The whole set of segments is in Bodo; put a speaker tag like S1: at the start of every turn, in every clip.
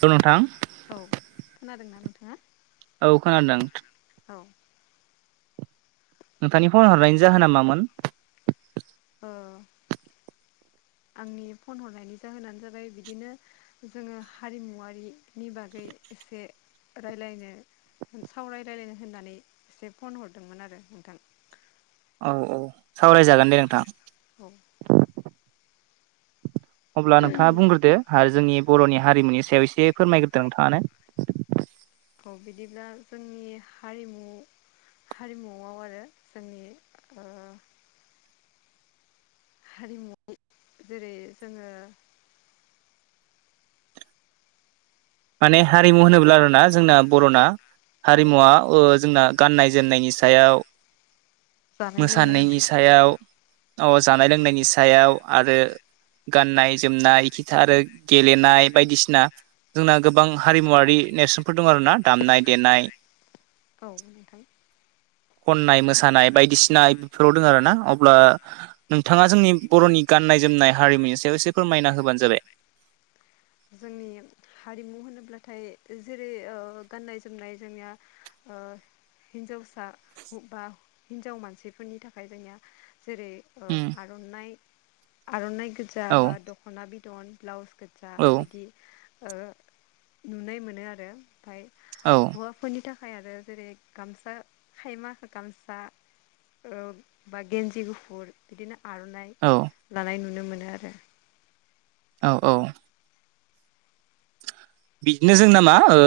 S1: औ नोंथां
S2: हेलौ नोंथां औ खोनादोंना नोंथाङा?
S1: औ खोनादों।
S2: औ
S1: नोंथांनि फन हरनायनि जाहोना मामोन?
S2: ओ आंनि फन हरनायनि जाहोनानो जाबाय बिदिनो जोङो हारिमुवारिनि बागै एसे रायलायनो सावरायलायनो होननानै एसे फन हरदोंमोन आरो नोंथां
S1: औ औ सावरायजागोन दे नोंथां।
S2: औ
S1: अब्ला नोंथाङा बुंग्रोदो आरो जोंनि बर'नि हारिमुनि सायाव एसे फोरमायग्रोदो नोंथाङानो।
S2: औ बिदिब्ला जोंनि हारिमु हारिमुआव आरो जोंनि ओ हारिमुआव जेरै जोङो
S1: माने हारिमु होनोब्ला आरोना जोंना बर'ना
S2: औ
S1: हारिमुवा ओ जोंना गाननाय जोमनायनि सायाव
S2: जानाय
S1: मोसानायनि
S2: लोंनायनिसो
S1: सायाव अ जानाय लोंनायनि सायाव आरो गाननाय जोमनाय खिथा आरो गेलेनाय बायदिसिना जोंना गोबां हारिमुवारि नेरसोनफोर दं आरोना दामनाय देनाय
S2: औ नोंथां
S1: खननाय मोसानाय बायदिसिना बेफोराव दं आरोना अब्ला नों थाङा जोंनि बर'नि गाननाय जोमनाय हारिमुनि सायाव एसे फोरमायना होबानो जाबाय।
S2: जोंनि हारिमु होनोब्लाथाय जेरै ओ गाननाय जोमनाय जोंनिया ओ हिनजावसा बा हिनजाव मानसिफोरनि थाखाय जोंनिया जेरै ओ
S1: उम
S2: आर'नाइ आर'नाइ गोजा
S1: औ
S2: बा दख'ना बिदन ब्लाउस जा
S1: औ
S2: बिदि ओ नुनाय मोनो आरो ओमफ्राय
S1: औ
S2: हौवाफोरनि थाखाय आरो जेरै गामसा खायमा गामसा बा गेन्जि गुफुर बिदिनो आर'नाइ
S1: औ
S2: लानाय नुनो मोनो आरो
S1: औ औ बिदिनो जोंना मा ओ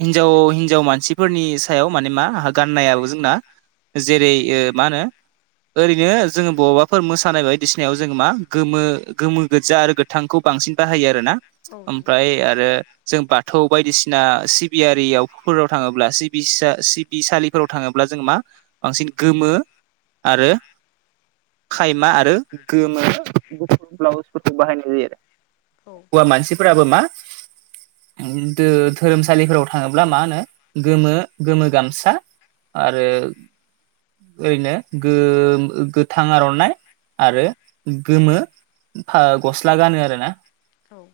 S1: हिनजाव हिन्जाव मानसिफोरनि सायाव माने मा हाग गाननायाबो जोंना जेरै ओ मा होनो ओरैनो जोङो बबावबाफोर मोसानाय बायदिसिनायाव जोङो मा गोमो गोमो गोज्जा आरो गोथांखौ बांसिन बाहायो आरो ना
S2: औ नोंथां
S1: ओमफ्राय आरो जों बाथौ बायदिसिना सिबियारियावफोराव थाङोब्ला सिब बिसा-सिबिसालिफोराव थाङोब्ला जों मा बांसिन गोमो आरो खायमा आरो गोमो गुफुर ब्लाउजफोरखौ बाहायनाय जायो आरो
S2: औ
S1: मानसिफोराबो मा दो धोरोमसालिफोराव थाङोब्ला मा होनो गोमो गोमो गामसा आरो ओरैनो गोम ओ गोथां आर'नाइ आरो गोमो फा गस्ला गानो आरो ना
S2: औ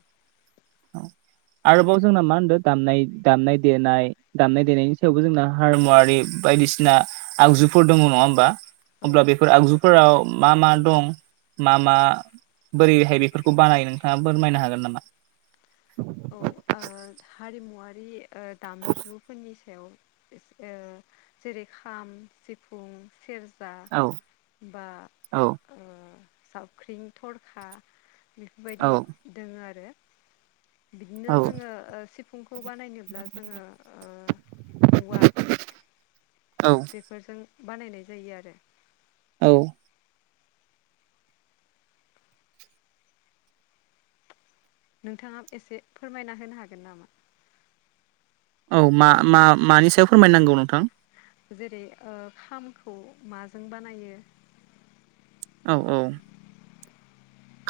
S1: आरोबाव जोंना मा होनदों दामनाय दामनाय देनाय दामनाय देनायनि सायावबो जोंना हारमुवारि बायदिसिना आगजुफोर दङ नङा ओमबा
S2: औ
S1: अब्ला बेफोर आगजुफोराव मा मा दं मा मा बोरैहाय बेफोरखौ बानायो नोंथाङा फोरमायनो हागोन नामा?
S2: औ ओ हारिमुवारि ओ दामजुफोरनि सायाव ओ जेरै खाम सिफुं सेर जा
S1: औ
S2: बा
S1: औ
S2: ओ जाबख्रिं थरखा बेफोरबायदि
S1: औ
S2: दङो आरो बिदिनो
S1: औ
S2: जोङो ओ फुुंखौ बानायनोब्ला जोङो ओ औवा
S1: औ
S2: बेफोरजों बानायनाय जायो आरो
S1: औ
S2: नोंथाङा एसे फोरमायना होनो हागोन नामा?
S1: औ मा मा मानि सायाव फोरमायनांगौ नोंथां?
S2: जेरै ओ खामखौ माजों बानायो
S1: औ औ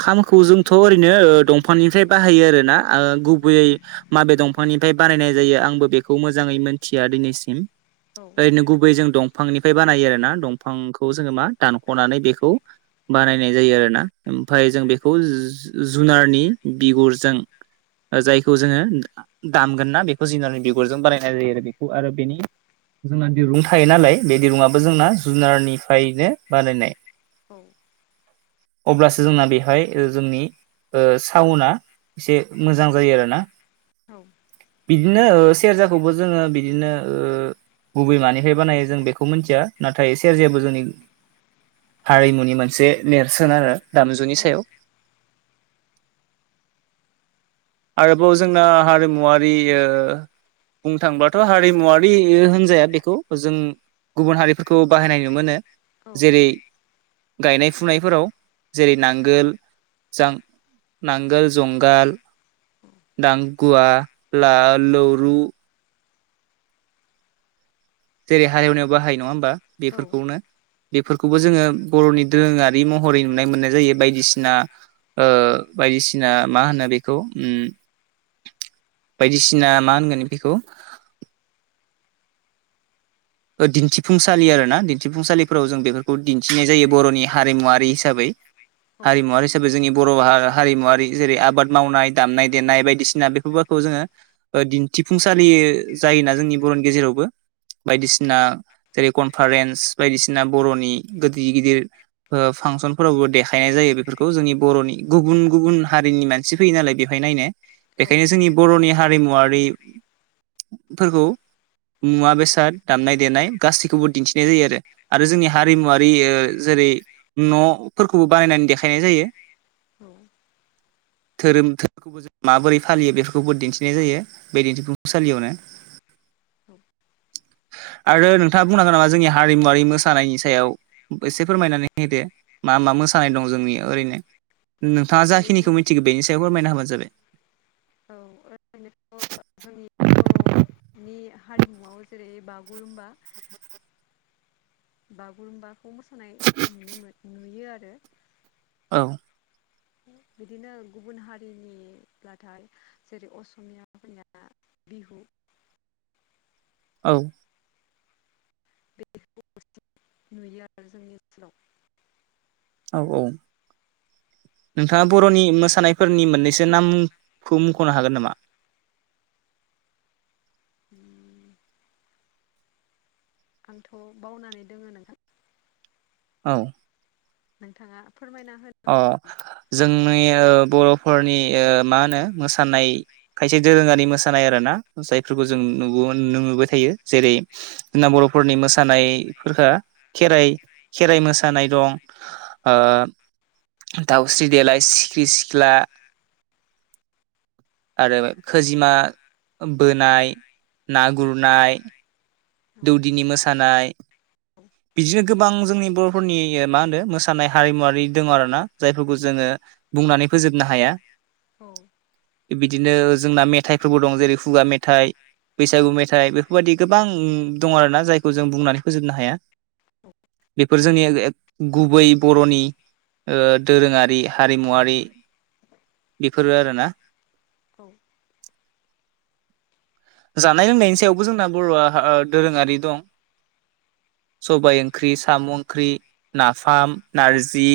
S1: खामखौ जोंथ' ओरैनो ओ दंफांनिफ्राय बाहायो आरो ना ओ गुबैयै माबे दंफांनिफ्राय बानायनाय जायो आंबो बेखौ मोजाङै मोनथिया दिनैसिम
S2: औ
S1: ओरैनो गुबै जों दं दंफांनिफ्राय बानायो आरो ना दंफांखौ जोङो मा दानख'नानै बेखौ बानायनाय जायो आरो ना
S2: औ
S1: ओमफफ्राय जों बेखौ जु-जुनारनि बिगुरजों जायखौ जोङो दामगोन ना बेखौ जिनारनि बिगुरजों बानायनाय जायो आरो बेखौ आरो बेनि जोंना दिरुं थायो नालाय बे दिरुंआबो जोंना जुनारनिफ्रायनो बानायनाय
S2: औ
S1: अब्लासो जोंना बेहाय ओ जोंनि ओ साउनआ एसे मोजां जायो आरो ना
S2: औ
S1: बिदिनो ओ सेरजाखौबो जोङो बिदिनो ओ गुबै मानिफ्राय बानायो जों बेखौ मिथिया नाथाय सेरजायाबो जोंनि हारिमुनि मोनसे नेरसोन आरो दामजुनि सायाव आरोबाव जोंना हारिमुवारि ओ बुंनो थांबाथ' हारिमुवरारि होनजाया बेखौ जों गुबुन हारिफोरखौ बाहायनाय [unintelligible] नो मोनो
S2: औ
S1: जेरै गायनाय फुनायफोराव जेरै नांगोल जां नांगोल जंगाल दांगुवा ला लरु जेरैहाय एवनायाव बाहायो नङा होमबा
S2: औ
S1: बेफोरखौनो बेफोरखौबो जोङो बर'नि दोरोङारि महरै नुनाय मोननाय जायो बायदिसिना ओ बायदिसिना मा होनो बेखौ उ बायदिसिना मा होनगोन बेखौ ओ दिन्थिफुंसालि आरो ना दिन्थिफुंसालिफोराव जों बेफोरखौ दिन्थिनाय जायो बर'नि हारिमुवारि हिसाबै
S2: औ
S1: हारिमुवारि हिसाबै जोंनि बर' हा हारिमुवारि जेरै आबाद मावनाय दामनाय देनाय बायदिसिना बेफोरबो खौ जोङो ओ दिन्थिफुंसालि जायोना जोंनि बर'नि गेजेरावबो बायदिसिना जेरै कनफारेन्स बायदिसिना बर'नि गो गिदिर गिदिर ओ फांसनफोरावबो देखायनाय जायो बेफोरखौ जोंनि बर'नि गुबुन गुबुन हारिनि मान सि फैयो नालाय बेवहाय नायनो
S2: औ
S1: बेखायनो जोंनि बर'नि हारिमुवारिफोरखौ मुवा बेसाद दामनाय देनाय गासैखौबो दिन्थिनाय जायो आरो आरो जोंनि हारिमुवारि ओ जेरै न'फोरखौबो बानायनानै देखायनाय जायो
S2: औ
S1: धोरोम धो माबोरै फालियो बेफोरखौबो दिन्थिनाय जायो बे दिन्थिफुंसालियावनो आरो नोंथाङा बुंनो हागोन नामा जोंनि हारिमुवरारि मोसानायनि सायाव एसे फोरमायनानै होदो मा मा मोसानाय दं जोंनिया ओरैनो नोंथाङा
S2: ओरैनो
S1: जाखिनिखौ मिथिगौ बेनि सायाव फोरमायना होबानो जाबाय
S2: औ ओ [unintelligible] बर'नि [unintelligible] हारिमुआव जेरै बागुरुमबा बागुरुमबा बेखौ मोसानाय नुनो मोन नुयो आरो
S1: औ
S2: [inaudible] बिदिनो गुबुन हारिनिब्लाथाय जेरै असमियाफोरनिया बिहु
S1: औ
S2: [unintelligible] नुयो आरो जोंनि ओनसोलाव
S1: औ औ नोंथाङा बर'नि मोसानायफोरनि मोननैसो नामखौ मुख'नो हागोन नामा
S2: [inaudible] आंथ' बावनानै दोङो नोंथां
S1: औ
S2: नोंथाङा फोरमायना होन
S1: अ जोंनै ओ बर'फोरनि ओ मा होनो मोसानाय खायसे दोरोङारि मोसानाय आरो ना जायफोरखौ जों नु [unintelligible] नुबोबाय थायो जेरै जोंना बर'फोरनि मोसानायफोरखो खेराइ खेराइ मोसानाय दं ओ दाउस्रिदेलाय सिख्रि सिख्ला आरो खोजिमा बोनाय ना गुरनाय
S2: नामा औ
S1: दौदिनि मोसानाय
S2: औ
S1: बिदिनो गोबां जोंनि बर'फोरनि मा होनो मोसानाय हारिमुवारि दङ आरो ना जायफोरखौ जोङो बुंनानै फोजोबनो हाया।
S2: औ
S1: थिक बिदिनो जोंना मेथाइफोरबो दं जेरै खुगा मेथाइ। बैसागु मेथाइ बेफोरबायदि गोबां दं आरोना जायखौ जों बुंनानै फोजोबनो हाया। बेफोर जोंनि गुबै बर'नि। दोरोङारि हारिमुवारि बेफोरो आरोना।
S2: औ
S1: जानाय लोंनायनि सायावबो जोंना बर'आ ओ दोरोङारि दं। सबाय ओंख्रि, साम' ओंख्रि,
S2: औ
S1: नाफाम, नारजि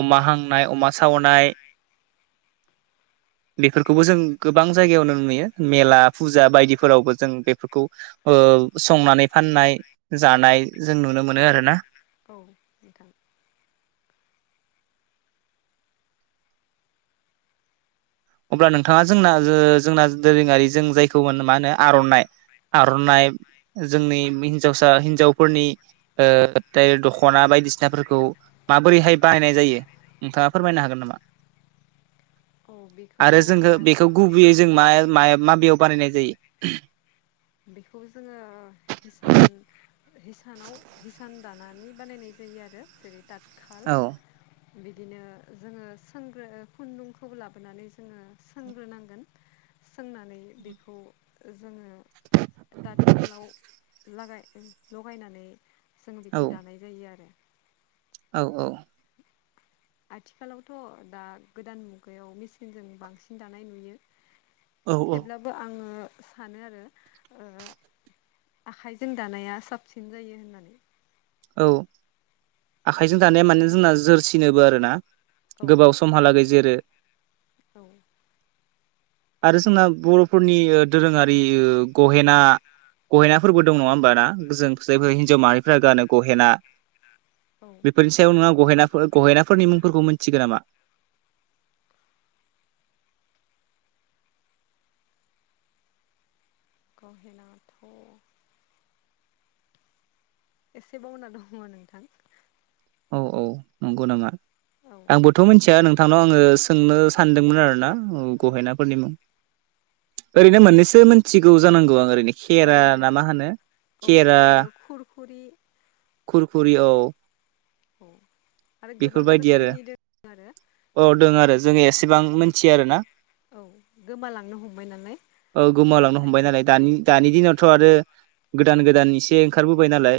S1: अमा हांनाय अमा सावनाय।
S2: [inaudible]
S1: बेफोरखौबो जों गोबां जायगायावनो नुयो मेला फुजा बायदिफोरावबो जों बेफो खौ संनानै फाननाय जानाय जों नुनो मोनो आरो ना।
S2: औ नोंथां।
S1: अब्ला नोंथाङा जोंना ओ जोंना दोरोङारि जों जायखौ मा होनो आर'नाइ। आर'नाइ जोंनि हिन्जावसा हिनजावफोरनि ओ दख'ना बायदिसिनाफोरखौ माबोरैहाय बाहायनाय जायो। नोंथाङा फोरमायनो हागोन नामा?
S2: औ बे
S1: आरो जोंनो बेखौ गुबैयै जों मा मा माबेयाव बानायनाय जायो।
S2: बेखौ जोङो हिसान हिसानाव हिसान दानानै बानायनाय जायो आरो जेरै ताथखाल।
S1: औ
S2: बिदिनो जोङो सोंग्रो खुन्दुंखौबो लाबोनानै जोङो सोंग्रोनांगोन। सोंनानै बेखौ जोङो दाथ खालाव लागाय लगायनानै जोङो
S1: औ
S2: बेखौ दानाय जायो आरो।
S1: औ औ
S2: आथिखालावथ' दा गोदान मुगायाव मेचिनजों बांसिन दानाय नुयो।
S1: औ औ
S2: थेवब्लाबो आङो सानो आरो ओ आखाइजों दानाया साबसिन जायो होननानै।
S1: औ आखाइजों दानाया माने जोंना जोरसिनोबो आर ना गोबाव
S2: औ
S1: समहालागै जोरो।
S2: औ
S1: आरो जोंना बर'फोरनि दोरोङारि ओ गहेना गहेनाफोरबो दं नङा होमबा ना? जों जायफोर हिन्जाव माहारिफोरा गानो गहेना।
S2: औ
S1: बेफोरनि सायाव नोंङा गहेनाफोर गहेनाफोरनि मुंफोरखौ मोनन्थिगोन नामा?
S2: गहेनाथ' एसे बावना दङ नोंथां।
S1: औ औ नंगौ नामा?
S2: औ
S1: आंबो थ' मिथिया नोंथांनाव आङो सोंनो सानदोंमोन आरोना
S2: औ
S1: गहेनाफोरनि मुं। ओरैनो मोननैसो मोनथिगौ जानांगौ आं ओरैनो खेरा ना
S2: ओरैनो
S1: मा होनो
S2: औ
S1: खेरा
S2: ओ खुरखुरि
S1: खुरखुरि औ।
S2: औ आरो गोबां
S1: बेफोरबायदि आरो।
S2: रोखोमनि दों आरो
S1: औ दं आरो जोङो एसेबां मिथियो आरोना।
S2: औ गोमालांनो हमबाय नालाय
S1: औ गोमालांनो हमबाय
S2: बेनिखायनो
S1: नालाय
S2: एसे
S1: दानि दानि दिनावथ' आरो गोदान गोदान एसे ओंखारबोबाय नालाय।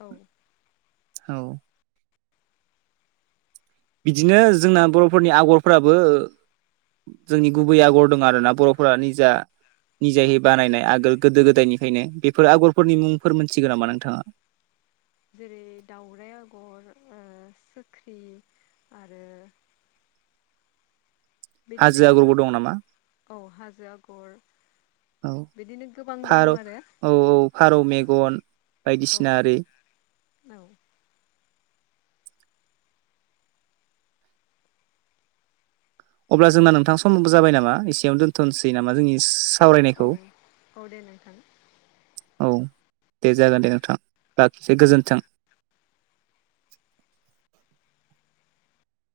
S2: औ
S1: औ बिदिनो जोंना बर'फोरनि आगर फोराबो जोंनि गुबै आगर दङ आरोना बर'फोरा निजा
S2: औ
S1: निजायै बानायनाय आगोल गोदो गोदायनिफ्रायनो बेफोर
S2: औ
S1: आगरफोरनि मुंफोर मोनथिगौ नामा नोंथाङा?
S2: जेरै दाउरायाइ आगर ओ सोख्रि आरो
S1: हाजो
S2: बिदिनो
S1: आगरबो दं नामा
S2: औ हाजो आगर।
S1: औ
S2: बिदिनो गोबां दङ
S1: फारौ
S2: आरो
S1: औ औ फारौ मेगन।
S2: औ
S1: बायदिसिना आरि
S2: औ
S1: अब्ला जोंना नोंथां समावबो जाबाय नामा एसेयावनो दोनथ'नोसै नामा जोंनि
S2: औ
S1: सावरायनायखौ?
S2: औ दे नोंथां
S1: औ दे जागोन दे नोंथां बाखिसै गोजोन्थों।